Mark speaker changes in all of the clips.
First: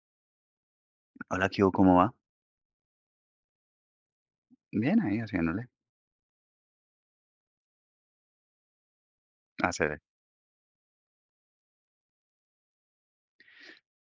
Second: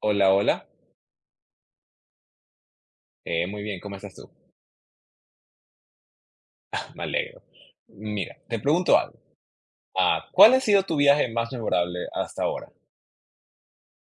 Speaker 1: Hola, hola.
Speaker 2: Hola, ¿qué hubo? ¿Cómo va?
Speaker 1: Muy bien, ¿cómo estás tú?
Speaker 2: Bien, ahí haciéndole.
Speaker 1: Me alegro. Mira, te pregunto algo.
Speaker 2: Hacer.
Speaker 1: Ah, ¿cuál ha sido tu viaje más memorable hasta ahora?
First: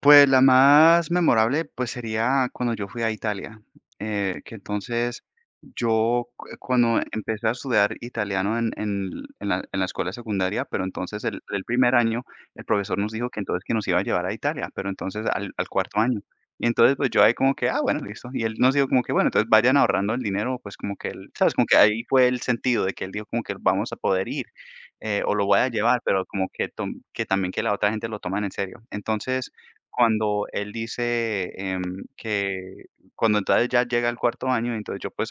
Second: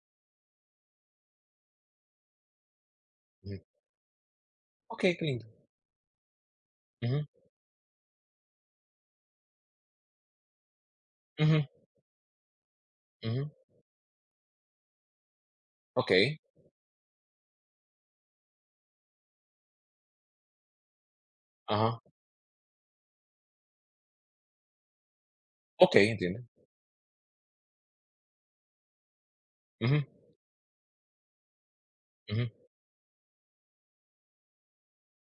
Speaker 2: Pues, la más memorable, pues, sería cuando yo fui a
Speaker 1: Ujú.
Speaker 2: Italia, que
Speaker 1: Ok, qué
Speaker 2: entonces
Speaker 1: lindo.
Speaker 2: yo cu cuando
Speaker 1: Ujú,
Speaker 2: empecé a estudiar italiano en en la escuela secundaria, pero entonces el
Speaker 1: ujú,
Speaker 2: primer año, el profesor nos dijo que
Speaker 1: ujú.
Speaker 2: entonces que nos iba a llevar a Italia, pero entonces al cuarto
Speaker 1: Ok,
Speaker 2: año. Y entonces, pues, yo ahí como que: "Ah, bueno, listo". Y él nos dijo como que: "Bueno, entonces vayan ahorrando el dinero", pues, como que él, ¿sabes? Como que
Speaker 1: ajá.
Speaker 2: ahí fue el sentido de que él dijo como que: "Vamos a poder ir, o lo voy a
Speaker 1: Ok,
Speaker 2: llevar", pero
Speaker 1: entiendo.
Speaker 2: como que tom que también que la otra gente lo toman en serio. Entonces,
Speaker 1: Ujú,
Speaker 2: cuando él dice,
Speaker 1: ujú,
Speaker 2: que cuando entonces ya llega al cuarto año, entonces yo, pues,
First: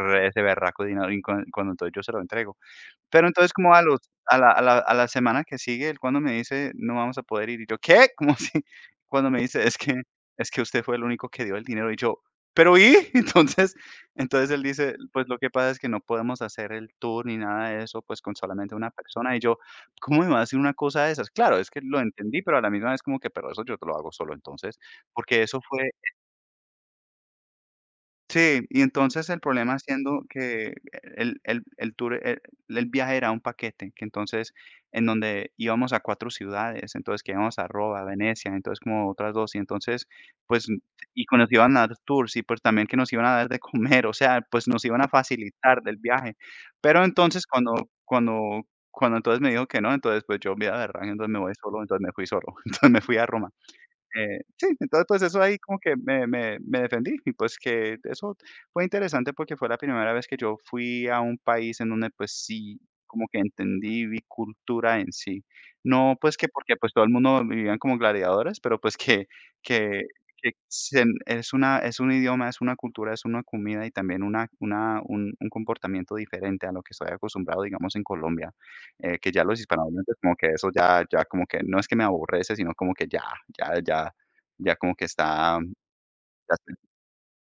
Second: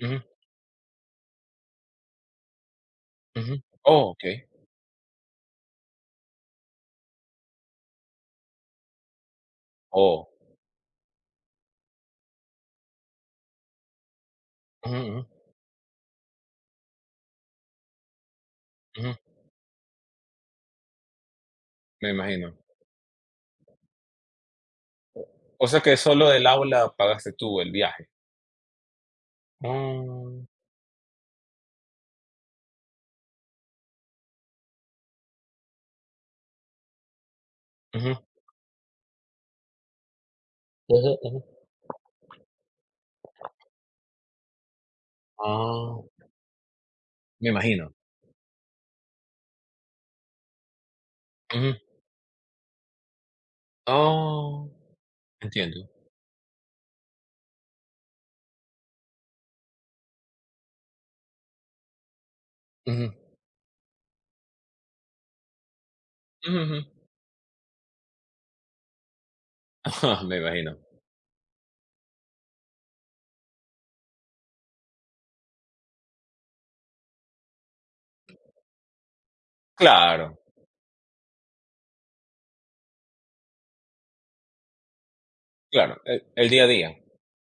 Speaker 1: ujú,
Speaker 2: ese berraco dinero y cuando entonces yo se lo entrego. Pero entonces
Speaker 1: ujú.
Speaker 2: como a los
Speaker 1: Oh, ok.
Speaker 2: a la a la a la semana que sigue, él cuando me dice: "No vamos a poder ir", y yo: "¿Qué?". Como si cuando me dice: "Es que
Speaker 1: Oh.
Speaker 2: es que usted fue el único que dio el dinero", y yo: "¿Pero y?". Entonces él dice:
Speaker 1: Ujú, ujú,
Speaker 2: "Pues lo que pasa es que no podemos hacer el tour ni nada de eso, pues con solamente una
Speaker 1: ujú.
Speaker 2: persona", y yo: "¿Cómo me va a decir una cosa de esas?". Claro, es que lo
Speaker 1: Me
Speaker 2: entendí,
Speaker 1: imagino.
Speaker 2: pero a la misma vez como que, pero eso yo te lo hago solo entonces, porque eso
Speaker 1: O sea
Speaker 2: fue.
Speaker 1: que solo del aula pagaste tú el viaje.
Speaker 2: Sí, y entonces el problema siendo
Speaker 1: Mm,
Speaker 2: que el tour, el viaje era un paquete, que entonces en donde íbamos a 4 ciudades, entonces que íbamos a Roa,
Speaker 1: ujú,
Speaker 2: Venecia, entonces como otras 2 y entonces, pues,
Speaker 1: ujú,
Speaker 2: y que
Speaker 1: ujú.
Speaker 2: nos iban a dar tours y, pues, también que nos iban a dar de comer, o sea, pues, nos iban a facilitar del
Speaker 1: Ah,
Speaker 2: viaje. Pero entonces
Speaker 1: me imagino.
Speaker 2: cuando cuando entonces me dijo que no, entonces, pues, yo, vida berraca, entonces me voy
Speaker 1: Ujú.
Speaker 2: solo, entonces me fui solo, entonces me fui a Roma. Sí,
Speaker 1: Oh,
Speaker 2: entonces, pues, eso ahí como
Speaker 1: entiendo.
Speaker 2: que me defendí y, pues, que eso fue interesante porque fue la primera vez que yo fui a un país en donde, pues, sí,
Speaker 1: Ujú,
Speaker 2: como que entendí, vi cultura en sí. No, pues, que
Speaker 1: ujú,
Speaker 2: porque,
Speaker 1: ujú.
Speaker 2: pues, todo el mundo vivían como gladiadores, pero, pues, que
Speaker 1: Me
Speaker 2: que
Speaker 1: imagino.
Speaker 2: se es una es un idioma, es una cultura, es una comida y también una un comportamiento diferente a lo que estoy acostumbrado, digamos, en Colombia. Que ya los hispanohablantes como
Speaker 1: Claro.
Speaker 2: que eso ya como que no es que me aborrece, sino como que ya ya ya como que está
Speaker 1: Claro, el
Speaker 2: ya
Speaker 1: día a
Speaker 2: se
Speaker 1: día.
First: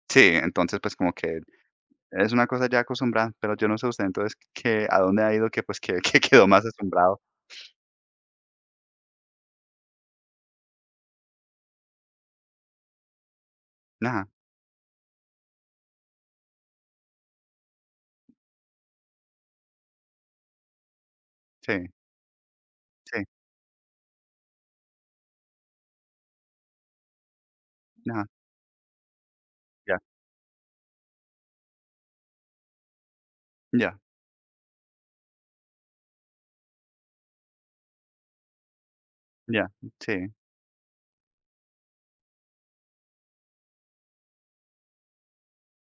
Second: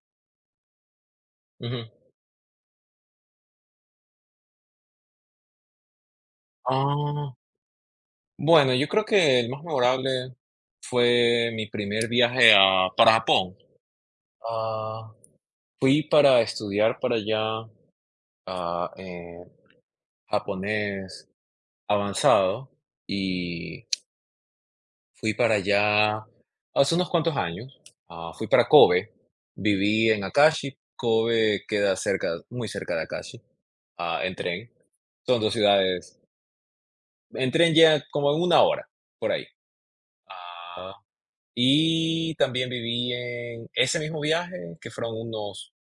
Speaker 2: sí, entonces, pues, como que
Speaker 1: Ujú.
Speaker 2: es una cosa ya acostumbrada, pero yo no sé usted, entonces, ¿que a dónde ha ido que, pues, que que quedó más asombrado?
Speaker 1: Ah, bueno, yo creo que el más memorable fue mi primer viaje a para Japón.
Speaker 2: Nada.
Speaker 1: Ah, fui para estudiar para allá, ah, eh, japonés
Speaker 2: Sí,
Speaker 1: avanzado,
Speaker 2: sí.
Speaker 1: y fui para allá hace unos cuantos años.
Speaker 2: Nada.
Speaker 1: Ah, fui para Kobe,
Speaker 2: Ya,
Speaker 1: viví en Akashi. Kobe queda cerca, muy cerca de Akashi,
Speaker 2: ya,
Speaker 1: en tren. Son 2 ciudades, en tren llega como en una hora, por ahí.
Speaker 2: ya. Sí,
Speaker 1: Y también viví en ese mismo viaje, que fueron unos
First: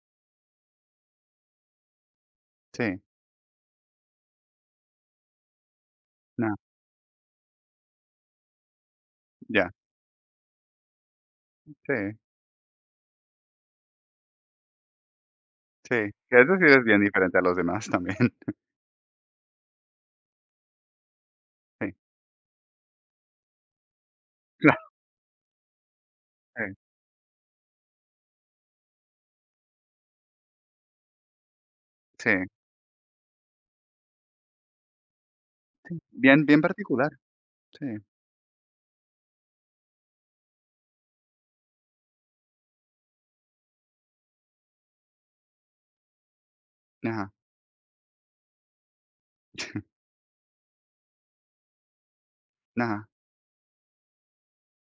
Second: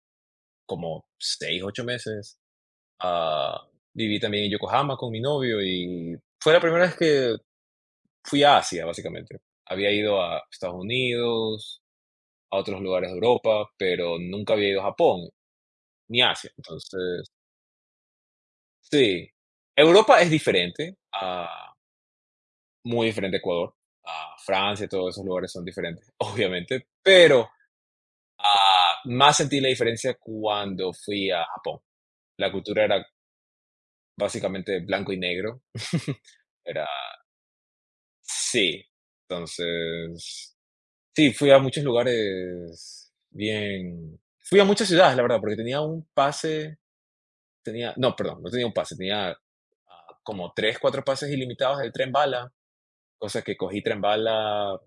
Speaker 1: como 6 8 meses.
Speaker 2: sí.
Speaker 1: ah, Viví también en Yokohama con mi novio y fue
Speaker 2: Nada.
Speaker 1: la primera vez que fui a Asia, básicamente.
Speaker 2: Ya.
Speaker 1: Había ido a Estados Unidos,
Speaker 2: Sí,
Speaker 1: a otros lugares de Europa, pero nunca había ido a Japón
Speaker 2: sí.
Speaker 1: ni
Speaker 2: Que
Speaker 1: Asia.
Speaker 2: eso sí es bien
Speaker 1: Entonces,
Speaker 2: diferente a los demás también.
Speaker 1: sí, Europa es diferente,
Speaker 2: Sí,
Speaker 1: muy diferente a Ecuador, a
Speaker 2: claro,
Speaker 1: Francia, todos esos lugares son diferentes,
Speaker 2: sí,
Speaker 1: obviamente, pero más sentí la diferencia cuando fui a Japón.
Speaker 2: sí.
Speaker 1: La cultura era básicamente blanco y negro.
Speaker 2: Bien bien
Speaker 1: Era
Speaker 2: particular, sí,
Speaker 1: sí. Entonces, sí, fui a muchos lugares bien fui a muchas ciudades, la verdad, porque tenía un pase,
Speaker 2: ajá,
Speaker 1: tenía no, perdón, no tenía un pase, tenía, como 3, 4 pases ilimitados del tren bala,
Speaker 2: ajá,
Speaker 1: cosa que cogí tren bala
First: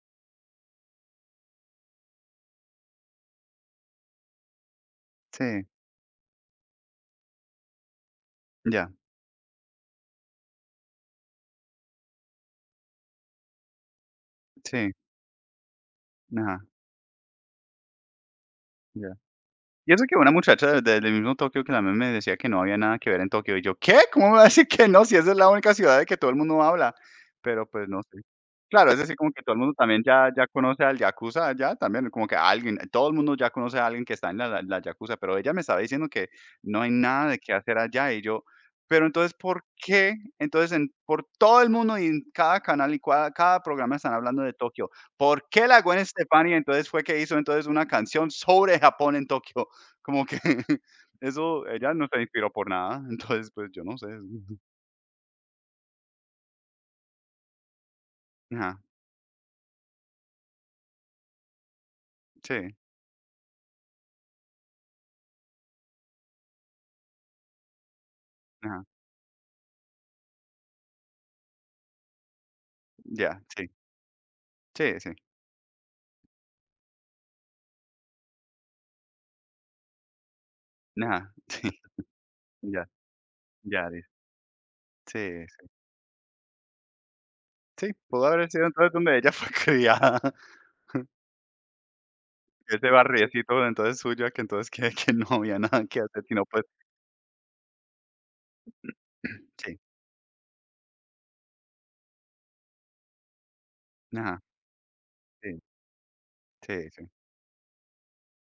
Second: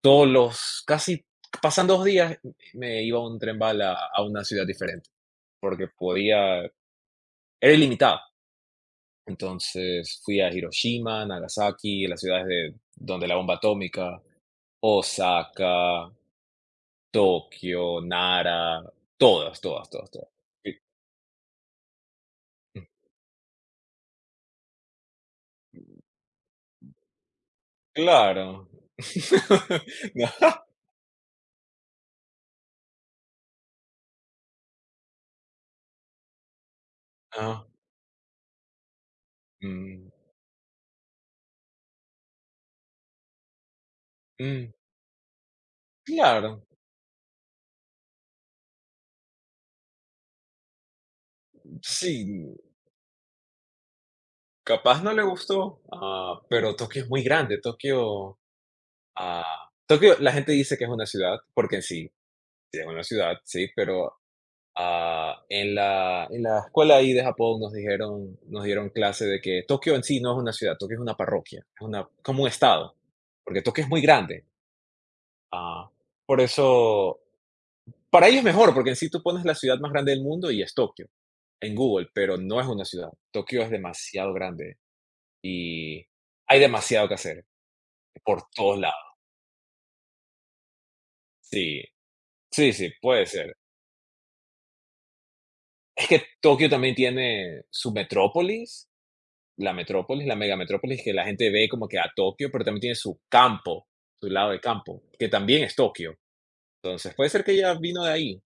Speaker 1: todos los casi pasando 2 días me iba a un tren bala a una ciudad diferente,
Speaker 2: sí,
Speaker 1: porque podía era ilimitado.
Speaker 2: ya,
Speaker 1: Entonces fui a Hiroshima, Nagasaki, las ciudades donde la bomba atómica,
Speaker 2: sí,
Speaker 1: Osaka,
Speaker 2: ajá.
Speaker 1: Tokio, Nara,
Speaker 2: Ya.
Speaker 1: todas, todas,
Speaker 2: Y eso
Speaker 1: todas,
Speaker 2: que
Speaker 1: todas.
Speaker 2: una
Speaker 1: Y-
Speaker 2: muchacha del mismo Tokio que también me decía que no había
Speaker 1: mm,
Speaker 2: nada que ver en Tokio. Y yo, ¿qué? ¿Cómo me va a decir que no? Si esa es la única ciudad de que todo el mundo habla. Pero pues no sé.
Speaker 1: claro.
Speaker 2: Claro, es decir, como que todo el mundo también
Speaker 1: No,
Speaker 2: ya conoce al Yakuza, ya también, como que alguien, todo el mundo ya conoce a alguien que está en la Yakuza, pero ella me estaba diciendo que no hay nada de qué
Speaker 1: Ah,
Speaker 2: hacer allá. Y yo, pero entonces, ¿por
Speaker 1: mm,
Speaker 2: qué? Entonces, por todo el mundo y en cada canal y cada programa están hablando de
Speaker 1: mm,
Speaker 2: Tokio. ¿Por qué la Gwen Stefani
Speaker 1: claro,
Speaker 2: entonces fue que hizo entonces una canción sobre Japón en Tokio? Como que eso ella no se inspiró
Speaker 1: sí,
Speaker 2: por nada, entonces, pues, yo no sé.
Speaker 1: capaz no le gustó, pero Tokio es muy grande. Tokio,
Speaker 2: Ajá,
Speaker 1: ah, Tokio, la gente dice que es una ciudad, porque en sí,
Speaker 2: sí,
Speaker 1: sí es una ciudad, sí, pero en la escuela ahí de Japón nos dijeron, nos
Speaker 2: ajá,
Speaker 1: dieron clase de que Tokio en sí no es una ciudad, Tokio es una parroquia, es una, como un estado,
Speaker 2: ya,
Speaker 1: porque
Speaker 2: sí,
Speaker 1: Tokio es muy grande.
Speaker 2: sí, sí,
Speaker 1: Ah, por eso, para ellos es mejor, porque en sí tú pones la ciudad más grande del mundo y es Tokio
Speaker 2: ajá, sí,
Speaker 1: en Google, pero no es una
Speaker 2: ya,
Speaker 1: ciudad. Tokio es
Speaker 2: ya, di
Speaker 1: demasiado grande
Speaker 2: sí, sí,
Speaker 1: y hay demasiado que hacer
Speaker 2: sí, pudo
Speaker 1: por
Speaker 2: haber sido
Speaker 1: todos
Speaker 2: entonces
Speaker 1: lados.
Speaker 2: donde ella fue criada,
Speaker 1: Sí, sí,
Speaker 2: ese
Speaker 1: sí, puede ser.
Speaker 2: barriecito entonces suyo, que entonces que no había nada que
Speaker 1: Es
Speaker 2: hacer,
Speaker 1: que
Speaker 2: sino, pues,
Speaker 1: Tokio también tiene su
Speaker 2: sí,
Speaker 1: metrópolis, la megametrópolis que la gente ve como que a Tokio, pero también tiene su campo, su
Speaker 2: ajá,
Speaker 1: lado de campo, que
Speaker 2: sí,
Speaker 1: también es Tokio.
Speaker 2: sí, sí.
Speaker 1: Entonces, puede ser que ella vino de ahí.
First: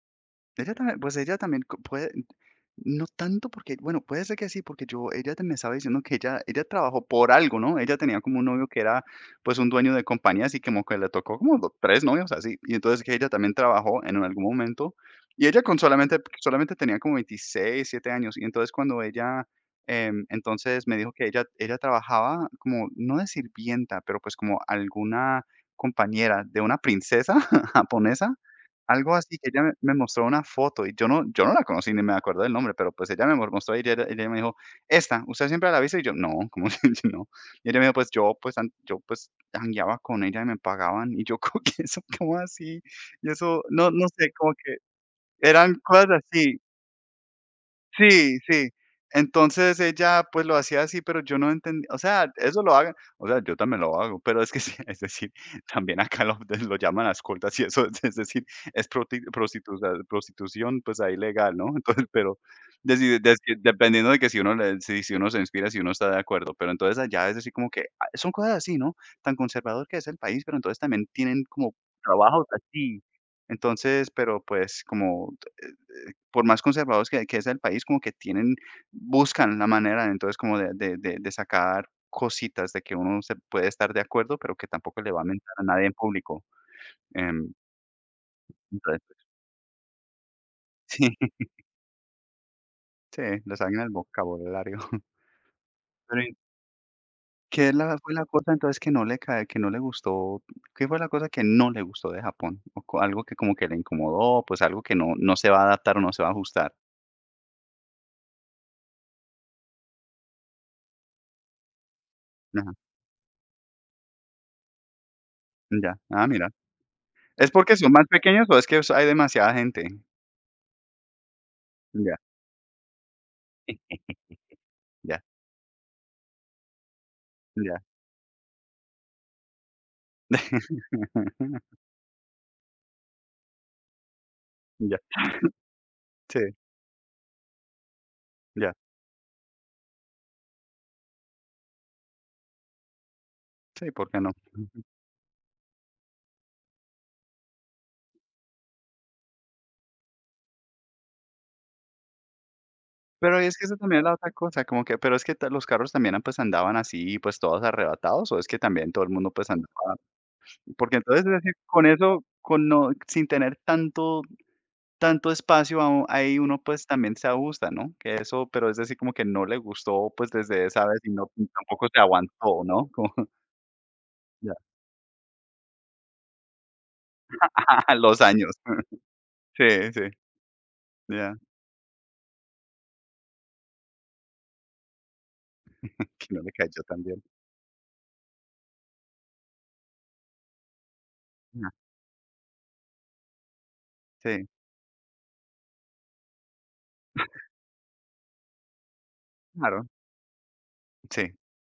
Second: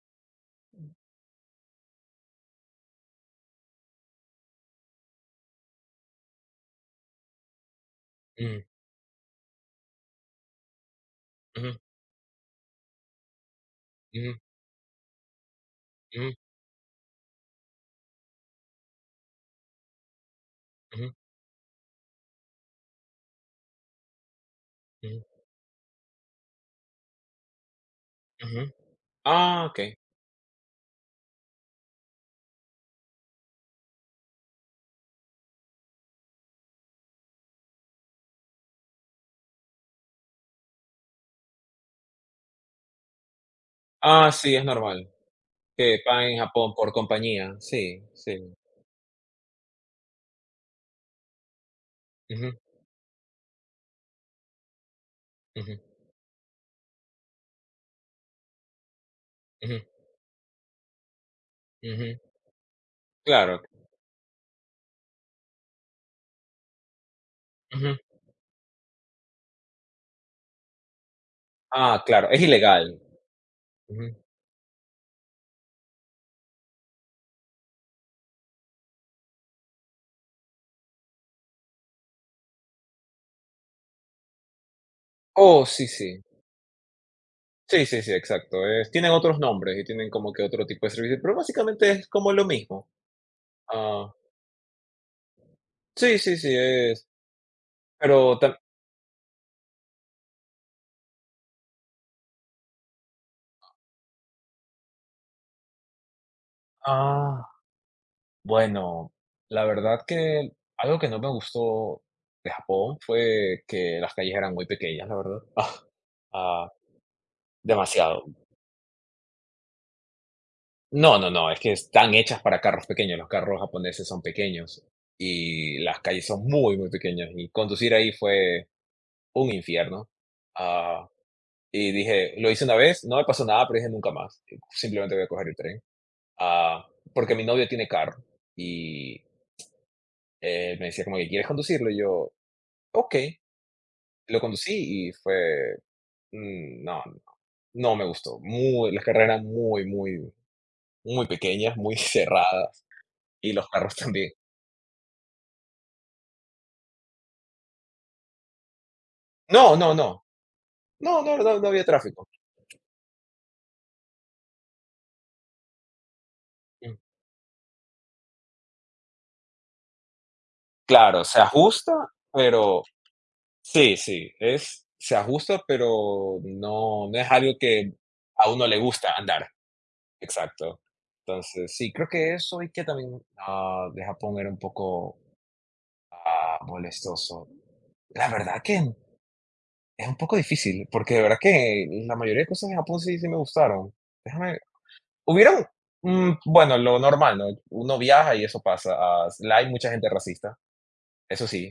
Speaker 2: Ella también, pues ella también puede, no tanto porque, bueno, puede ser que sí, porque yo, ella me estaba diciendo que ella trabajó por algo, ¿no? Ella tenía como un
Speaker 1: Mm,
Speaker 2: novio que era pues un dueño de compañía, así como que le tocó como
Speaker 1: ujú,
Speaker 2: tres novios así, y entonces que ella también trabajó en
Speaker 1: ujú,
Speaker 2: algún momento, y ella con solamente,
Speaker 1: ujú,
Speaker 2: solamente tenía como 26 7 años, y entonces cuando ella, entonces me dijo
Speaker 1: ujú,
Speaker 2: que ella trabajaba como, no de sirvienta, pero pues como
Speaker 1: ujú,
Speaker 2: alguna compañera de una princesa japonesa,
Speaker 1: ujú.
Speaker 2: algo así que ella
Speaker 1: Ah,
Speaker 2: me
Speaker 1: okey.
Speaker 2: mostró una foto y yo no la conocí ni me acuerdo del nombre, pero, pues, ella me mo mostró y ella me dijo: "Esta, ¿usted siempre la viste?". Y yo: "No, ¿cómo que no?". Y ella me dijo: "Pues yo, pues, an yo, pues, jangueaba con ella y me pagaban". Y yo como que: "¿Eso cómo así?". Y eso, no
Speaker 1: Ah,
Speaker 2: sé, como
Speaker 1: sí, es
Speaker 2: que
Speaker 1: normal
Speaker 2: eran
Speaker 1: que
Speaker 2: cosas
Speaker 1: paguen en
Speaker 2: así.
Speaker 1: Japón por compañía. Sí,
Speaker 2: Sí,
Speaker 1: sí.
Speaker 2: sí. Entonces ella, pues, lo hacía así, pero yo no entendí, o sea,
Speaker 1: Ujú,
Speaker 2: eso lo hagan, o sea, yo también lo hago, pero es que sí, es decir,
Speaker 1: ujú,
Speaker 2: también acá lo llaman las escoltas y eso, es decir, es proti
Speaker 1: ujú,
Speaker 2: prostituza prostitución, pues, ahí legal, ¿no? Entonces,
Speaker 1: ujú.
Speaker 2: pero deci deci
Speaker 1: Claro.
Speaker 2: dependiendo de que si uno se inspira, si uno está de acuerdo, pero entonces allá es decir, como que,
Speaker 1: Ujú.
Speaker 2: son cosas así, ¿no? Tan conservador que es el país, pero entonces también tienen como
Speaker 1: Ah, claro, es
Speaker 2: trabajos
Speaker 1: ilegal.
Speaker 2: así. Entonces,
Speaker 1: Ujú.
Speaker 2: pero, pues, como por más conservadores que sea el país, como que tienen buscan la manera, entonces, como de sacar cositas de que uno se puede estar de acuerdo, pero que tampoco le va a mentar a
Speaker 1: Oh,
Speaker 2: nadie
Speaker 1: sí,
Speaker 2: en
Speaker 1: sí.
Speaker 2: público, em,
Speaker 1: Sí, sí, sí, exacto. Es tienen
Speaker 2: entonces,
Speaker 1: otros nombres y tienen como que otro tipo de servicio,
Speaker 2: sí,
Speaker 1: pero básicamente es como lo mismo.
Speaker 2: sí, le sacan el
Speaker 1: Ah.
Speaker 2: vocabulario.
Speaker 1: Sí,
Speaker 2: Pero, ¿y
Speaker 1: sí, sí, es
Speaker 2: qué es la fue la
Speaker 1: pero
Speaker 2: cosa
Speaker 1: tam
Speaker 2: entonces que no le gustó? ¿Qué fue la cosa que no le gustó de Japón? O co algo que como que le incomodó, pues, algo que no se va a adaptar o no se va a ajustar.
Speaker 1: ah, bueno, la verdad que algo que no me gustó de
Speaker 2: Ajá,
Speaker 1: Japón fue que las calles eran muy pequeñas, la verdad.
Speaker 2: ya. Ah, mira.
Speaker 1: Ah, ah,
Speaker 2: ¿Es porque son más
Speaker 1: demasiado.
Speaker 2: pequeños o es que hay demasiada gente?
Speaker 1: No, no, no, es que están
Speaker 2: Ya,
Speaker 1: hechas para carros pequeños, los carros japoneses son pequeños
Speaker 2: ya,
Speaker 1: y las calles son muy, muy pequeñas, y
Speaker 2: ya.
Speaker 1: conducir ahí fue un infierno. Ah, y dije, lo hice una vez, no me pasó nada, pero dije nunca más,
Speaker 2: Ya,
Speaker 1: simplemente voy a coger el tren.
Speaker 2: sí,
Speaker 1: Ah, porque mi novio tiene carro
Speaker 2: ya,
Speaker 1: y me decía como que, ¿quieres conducirlo? Y yo, ok,
Speaker 2: sí, ¿por qué no?
Speaker 1: lo conducí y fue, mm, no, no me gustó. Las carreras muy, muy, muy pequeñas, muy cerradas
Speaker 2: Pero
Speaker 1: y
Speaker 2: es que
Speaker 1: los
Speaker 2: eso
Speaker 1: carros
Speaker 2: también es la otra
Speaker 1: también.
Speaker 2: cosa, como que, pero es que ta los carros también, pues, andaban así, pues, todos arrebatados, o es que también todo el mundo, pues, andaba
Speaker 1: No, no, no,
Speaker 2: porque
Speaker 1: no,
Speaker 2: entonces, es
Speaker 1: no,
Speaker 2: decir,
Speaker 1: no, no había
Speaker 2: con eso,
Speaker 1: tráfico.
Speaker 2: con no sin tener tanto espacio, a ahí uno, pues,
Speaker 1: Mm,
Speaker 2: también se ajusta, ¿no? Que eso, pero es decir, como que no le gustó, pues, desde esa vez y
Speaker 1: claro,
Speaker 2: no
Speaker 1: se
Speaker 2: tampoco
Speaker 1: ajusta,
Speaker 2: se aguantó,
Speaker 1: pero
Speaker 2: ¿no? Como
Speaker 1: sí, sí,
Speaker 2: ya,
Speaker 1: se ajusta, pero no, no es algo que
Speaker 2: los
Speaker 1: a
Speaker 2: años.
Speaker 1: uno le gusta andar.
Speaker 2: Sí, sí,
Speaker 1: Exacto.
Speaker 2: ya,
Speaker 1: Entonces, sí, creo que eso y que también deja poner un poco
Speaker 2: que no le cayó tan bien.
Speaker 1: Molestoso. La verdad que es un poco difícil, porque de verdad
Speaker 2: Ah,
Speaker 1: que la mayoría de cosas en Japón sí, sí me gustaron.
Speaker 2: sí,
Speaker 1: Déjame, hubieron, bueno, lo normal, ¿no? Uno viaja y eso pasa. Ah, la Hay
Speaker 2: claro,
Speaker 1: mucha gente racista,
Speaker 2: sí,
Speaker 1: eso sí,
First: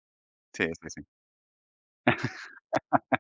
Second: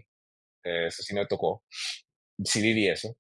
Speaker 2: sí, sí, sí.
Speaker 1: eso sí me tocó. Sí viví eso,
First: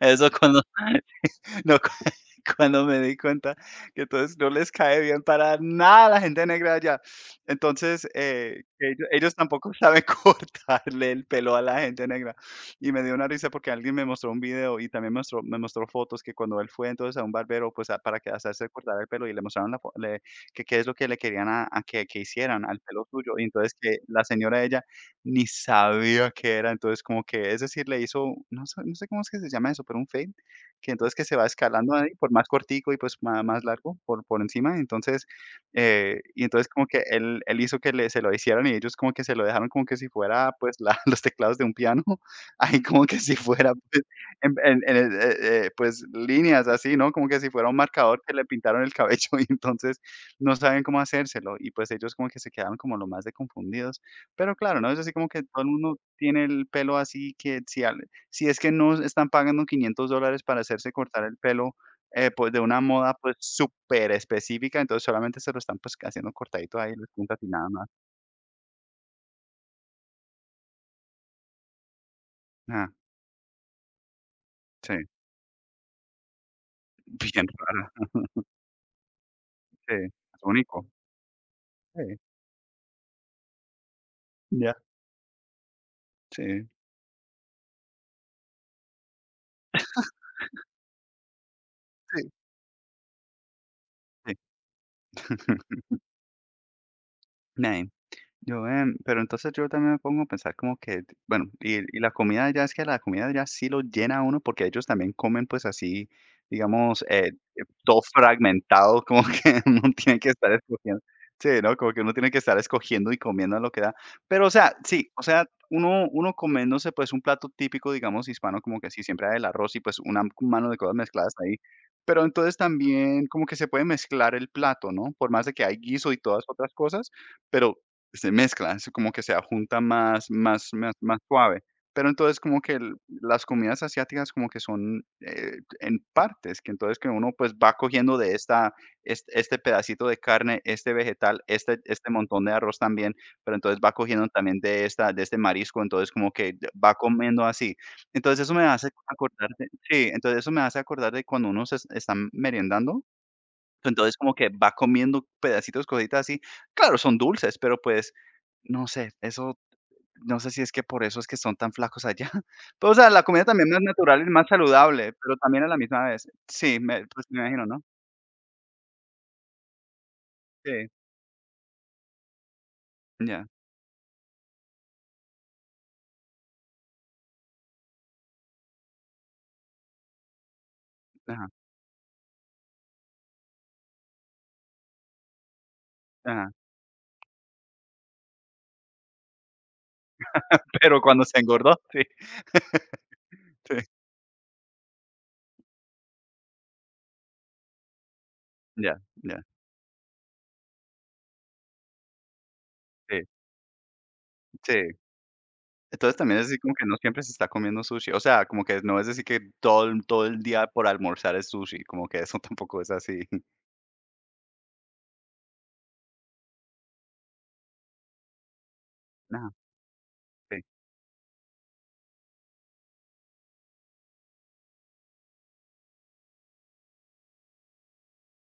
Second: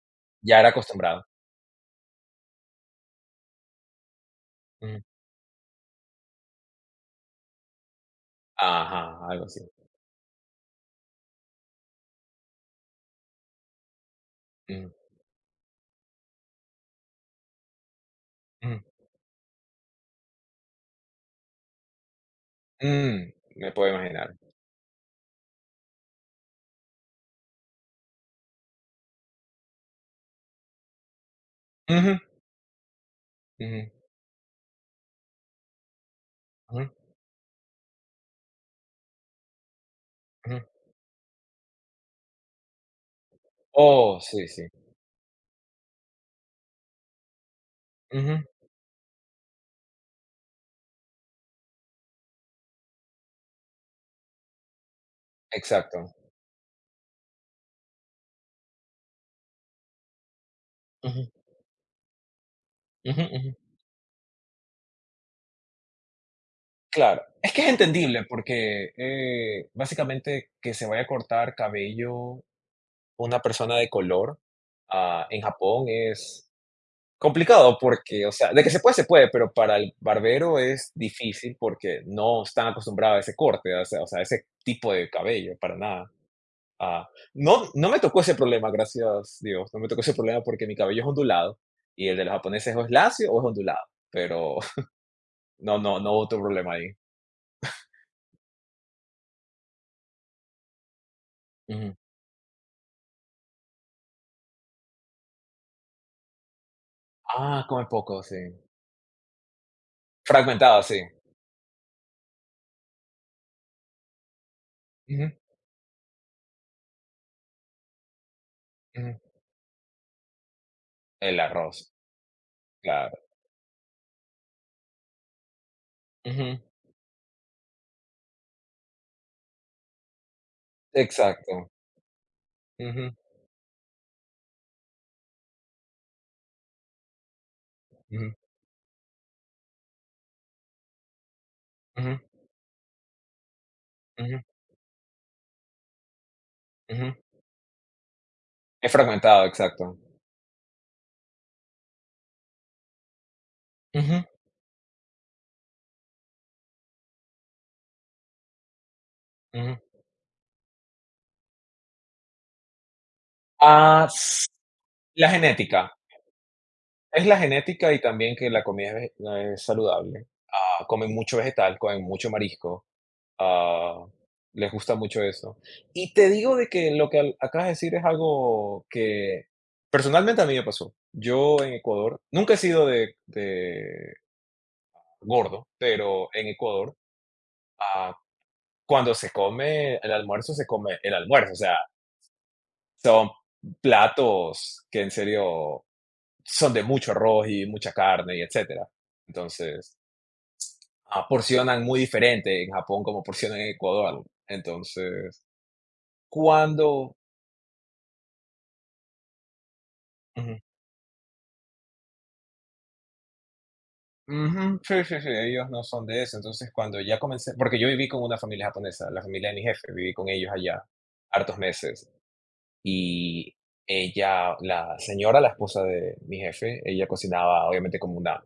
Speaker 2: Eso
Speaker 1: ya
Speaker 2: cuando
Speaker 1: era acostumbrado.
Speaker 2: no, cu cuando me di cuenta que entonces no les cae
Speaker 1: Ujú.
Speaker 2: bien para nada la gente negra allá. Entonces, ellos
Speaker 1: Ajá,
Speaker 2: ellos
Speaker 1: algo así.
Speaker 2: tampoco saben cortarle el pelo a la gente negra. Y me dio una risa porque alguien me mostró un video y
Speaker 1: Mm,
Speaker 2: también mostró me mostró fotos que cuando él fue entonces a un barbero, pues, a para que hacerse
Speaker 1: mm,
Speaker 2: cortar el pelo y le mostraron la fo le que qué es lo que le querían a que hicieran al pelo
Speaker 1: mm,
Speaker 2: suyo. Y
Speaker 1: me
Speaker 2: entonces
Speaker 1: puedo
Speaker 2: que la
Speaker 1: imaginar.
Speaker 2: señora ella ni sabía qué era, entonces como que, es decir, le hizo, no sé cómo es que se llama eso, pero un fade que entonces que se va escalando ahí
Speaker 1: Ujú,
Speaker 2: por más cortico y pues ma más largo
Speaker 1: ujú,
Speaker 2: por encima, entonces, y entonces
Speaker 1: ujú,
Speaker 2: como que él hizo que le se lo hicieran y ellos como que se lo dejaron como que si fuera,
Speaker 1: ujú.
Speaker 2: pues, la los teclados de un piano, ahí como que si fuera, pues,
Speaker 1: Oh, sí,
Speaker 2: en
Speaker 1: sí.
Speaker 2: en en pues, líneas así, ¿no? Como que si fuera un marcador que
Speaker 1: Ujú,
Speaker 2: le pintaron el cabello y entonces no saben cómo hacérselo y, pues, ellos como que se quedaron como lo más de confundidos, pero claro, ¿no? Es así como que todo el mundo
Speaker 1: exacto.
Speaker 2: tiene el pelo así que si es que no están pagando $500 para hacerse cortar
Speaker 1: Ujú,
Speaker 2: el pelo, pues, de una moda,
Speaker 1: ujú,
Speaker 2: pues,
Speaker 1: ujú.
Speaker 2: súper específica, entonces solamente se lo están, pues, haciendo cortadito ahí las
Speaker 1: Claro,
Speaker 2: puntas y
Speaker 1: es que
Speaker 2: nada
Speaker 1: es
Speaker 2: más.
Speaker 1: entendible porque, básicamente que se vaya a cortar cabello
Speaker 2: Ah,
Speaker 1: una persona de color,
Speaker 2: sí,
Speaker 1: ah, en Japón es
Speaker 2: bien
Speaker 1: complicado
Speaker 2: rara,
Speaker 1: porque, o sea, de que se puede, pero para el
Speaker 2: sí, es
Speaker 1: barbero
Speaker 2: único.
Speaker 1: es difícil porque
Speaker 2: Sí,
Speaker 1: no están acostumbrados a ese corte, o sea, a ese
Speaker 2: ya,
Speaker 1: tipo de cabello, para nada.
Speaker 2: sí,
Speaker 1: Ah, no me tocó ese problema, gracias Dios, no me tocó ese problema porque mi cabello es ondulado y el de
Speaker 2: sí,
Speaker 1: los japoneses o es lacio o es ondulado,
Speaker 2: sí.
Speaker 1: pero no no no hubo otro problema ahí.
Speaker 2: Nein. Yo, pero entonces yo también me pongo a pensar como que, bueno, y la comida ya, es que la comida ya sí lo llena a uno, porque ellos también comen, pues, así, digamos,
Speaker 1: Ah, come
Speaker 2: todo
Speaker 1: poco, sí.
Speaker 2: fragmentado, como que uno tiene que estar
Speaker 1: Fragmentado,
Speaker 2: escogiendo.
Speaker 1: sí.
Speaker 2: Sí, ¿no? Como que uno tiene que estar escogiendo y comiendo lo que da. Pero, o sea, sí, o
Speaker 1: Ujú,
Speaker 2: sea, uno comiéndose, pues, un plato típico, digamos, hispano, como que sí,
Speaker 1: ujú.
Speaker 2: siempre hay el arroz y, pues, una mano de cosas mezcladas
Speaker 1: El
Speaker 2: ahí.
Speaker 1: arroz,
Speaker 2: Pero entonces
Speaker 1: claro.
Speaker 2: también como que se puede mezclar el plato, ¿no? Por más de que hay guiso y todas
Speaker 1: Ujú,
Speaker 2: otras cosas, pero se mezcla, es como que se junta más suave.
Speaker 1: exacto.
Speaker 2: Pero entonces como que el
Speaker 1: Ujú,
Speaker 2: las comidas asiáticas como que son, en partes, que entonces que uno, pues, va cogiendo de
Speaker 1: ujú,
Speaker 2: esta es este pedacito de carne, este vegetal, este
Speaker 1: ujú,
Speaker 2: montón de arroz también, pero entonces va cogiendo
Speaker 1: ujú,
Speaker 2: también de esta de este marisco, entonces como que va
Speaker 1: ujú.
Speaker 2: comiendo así. Entonces eso me hace
Speaker 1: Es fragmentado,
Speaker 2: acordar de
Speaker 1: exacto.
Speaker 2: sí, entonces eso me hace acordar de cuando uno está merendando, entonces
Speaker 1: Ujú,
Speaker 2: como que va comiendo pedacitos, cositas así. Claro, son dulces, pero, pues, no sé, eso,
Speaker 1: ujú.
Speaker 2: no sé si es que por eso es que son tan flacos allá. Pero, o sea, la comida también más
Speaker 1: Ah,
Speaker 2: natural
Speaker 1: s
Speaker 2: y más saludable,
Speaker 1: la
Speaker 2: pero también a la
Speaker 1: genética.
Speaker 2: misma vez. Sí, me, pues,
Speaker 1: Es la
Speaker 2: me imagino, ¿no?
Speaker 1: genética y también que la comida es vege no es saludable. Ah,
Speaker 2: Sí,
Speaker 1: comen mucho vegetal, comen mucho marisco,
Speaker 2: ya,
Speaker 1: Ah, les gusta mucho eso. Y te digo de que lo que acabas de decir es algo que personalmente a mí me pasó.
Speaker 2: ajá,
Speaker 1: Yo en Ecuador, nunca he sido de gordo, pero en
Speaker 2: ajá.
Speaker 1: Ecuador, ah, cuando se come el almuerzo, se come
Speaker 2: Pero
Speaker 1: el
Speaker 2: cuando se
Speaker 1: almuerzo. O sea,
Speaker 2: engordó, sí,
Speaker 1: son
Speaker 2: sí.
Speaker 1: platos que en serio son de mucho arroz y mucha carne y etcétera.
Speaker 2: Ya, ya,
Speaker 1: Entonces, porcionan muy diferente en Japón como
Speaker 2: sí,
Speaker 1: porcionan en Ecuador.
Speaker 2: sí.
Speaker 1: Entonces,
Speaker 2: Entonces, también es así como que no
Speaker 1: cuando.
Speaker 2: siempre se está comiendo sushi. O sea, como que no es decir que todo el día por almorzar es sushi, como que eso tampoco es así.
Speaker 1: Ujú, sí, sí, sí, ellos no son de eso. Entonces, cuando ya comencé, porque yo viví con una familia japonesa, la familia
Speaker 2: no,
Speaker 1: de mi jefe, viví con ellos
Speaker 2: sí,
Speaker 1: allá hartos meses. Y ella, la señora, la esposa de mi jefe, ella cocinaba obviamente como una,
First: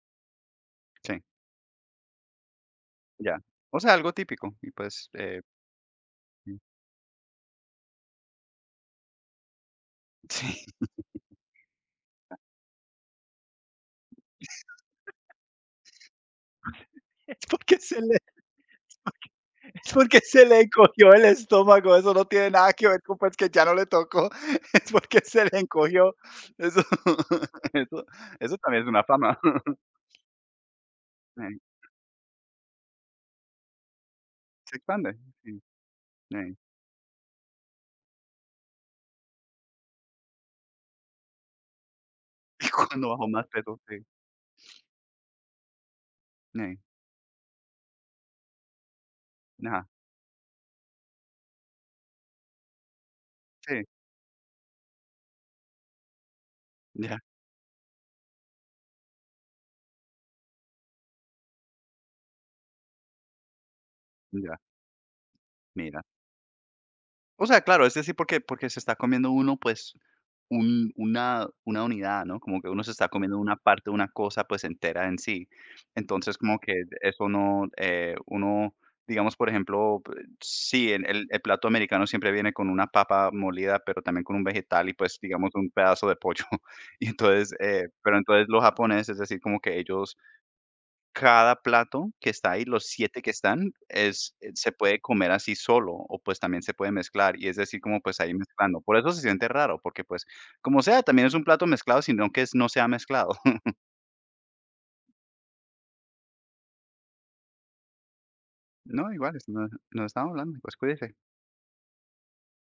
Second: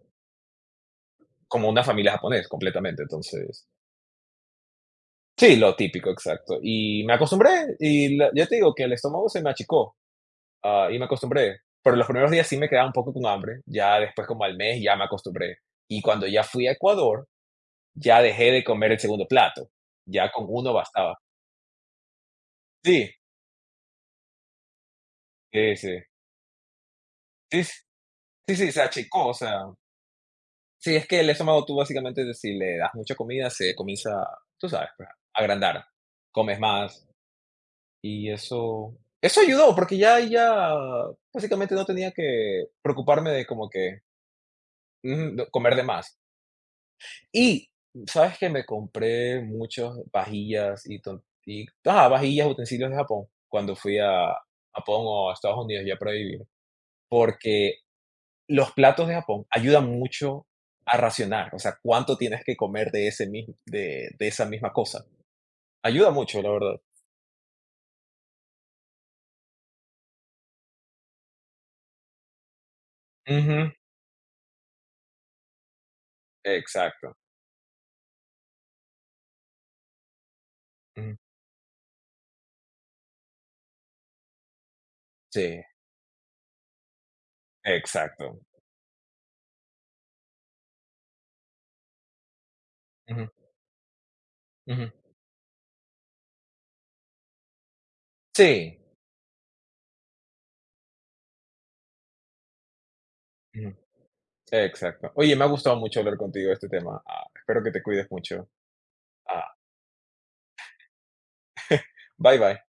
Speaker 2: sí,
Speaker 1: como una familia japonesa completamente.
Speaker 2: ya.
Speaker 1: Entonces,
Speaker 2: O sea, algo típico y, pues,
Speaker 1: sí, lo típico, exacto.
Speaker 2: sí,
Speaker 1: Y me acostumbré, y ya te digo que el estómago se me achicó, y me acostumbré. Pero los primeros días sí me quedaba un poco con hambre, ya después como al mes ya me acostumbré. Y cuando ya fui a Ecuador,
Speaker 2: es porque se le
Speaker 1: ya dejé de comer el segundo plato,
Speaker 2: es porque
Speaker 1: ya con
Speaker 2: se le
Speaker 1: uno
Speaker 2: encogió
Speaker 1: bastaba.
Speaker 2: el estómago, eso no tiene nada que
Speaker 1: Sí,
Speaker 2: ver con, pues, que ya no le tocó, es porque se le
Speaker 1: sí, sí,
Speaker 2: encogió. Eso
Speaker 1: sí, s
Speaker 2: eso
Speaker 1: sí,
Speaker 2: eso
Speaker 1: sí, se
Speaker 2: también es una
Speaker 1: achicó, o
Speaker 2: fama.
Speaker 1: sea, sí, es que el
Speaker 2: Sí,
Speaker 1: estómago tú básicamente si le das mucha comida se comienza, tú
Speaker 2: se
Speaker 1: sabes, pues, a
Speaker 2: expande, sí,
Speaker 1: agrandar,
Speaker 2: sí.
Speaker 1: comes más y eso ayudó, porque ya básicamente no tenía que
Speaker 2: Y cuando bajó
Speaker 1: preocuparme de
Speaker 2: más
Speaker 1: como
Speaker 2: peso,
Speaker 1: que,
Speaker 2: sí,
Speaker 1: ujú, no- comer de más.
Speaker 2: sí,
Speaker 1: Y, ¿sabes qué? Me compré
Speaker 2: ajá,
Speaker 1: muchas vajillas y ajá, vajillas, utensilios de Japón, cuando
Speaker 2: sí,
Speaker 1: fui a Japón o a Estados Unidos ya para vivir,
Speaker 2: ya,
Speaker 1: porque los platos de Japón ayudan mucho a racionar, o sea, cuánto tienes que comer de ese mismo de esa
Speaker 2: ya,
Speaker 1: misma cosa.
Speaker 2: mira.
Speaker 1: Ayuda mucho, la verdad.
Speaker 2: O sea, claro, es decir, porque se está comiendo uno, pues, un una unidad, ¿no? Como que uno se está comiendo una
Speaker 1: Ujú,
Speaker 2: parte, una cosa, pues, entera en sí. Entonces, como que
Speaker 1: exacto.
Speaker 2: eso no, uno, digamos, por ejemplo, p sí, el
Speaker 1: Ujú.
Speaker 2: el plato americano siempre viene con una papa molida, pero también con un vegetal y, pues, digamos,
Speaker 1: Sí,
Speaker 2: un pedazo de pollo. Y entonces, pero
Speaker 1: exacto.
Speaker 2: entonces los japoneses, es decir, como que ellos cada plato que está ahí, los siete
Speaker 1: Ujú,
Speaker 2: que están, es, se
Speaker 1: ujú.
Speaker 2: puede comer así solo, o, pues, también se puede mezclar, y es decir, como, pues, ahí
Speaker 1: Sí,
Speaker 2: mezclando. Por eso se siente raro, porque, pues, como sea, también es un plato mezclado, sino que es no sea mezclado.
Speaker 1: ujú, exacto. Oye, me ha gustado mucho hablar contigo de este tema. Ah, espero que te cuides mucho.
Speaker 2: No, igual,
Speaker 1: Ah,
Speaker 2: no nos estamos hablando, pues, cuídese.
Speaker 1: bye, bye.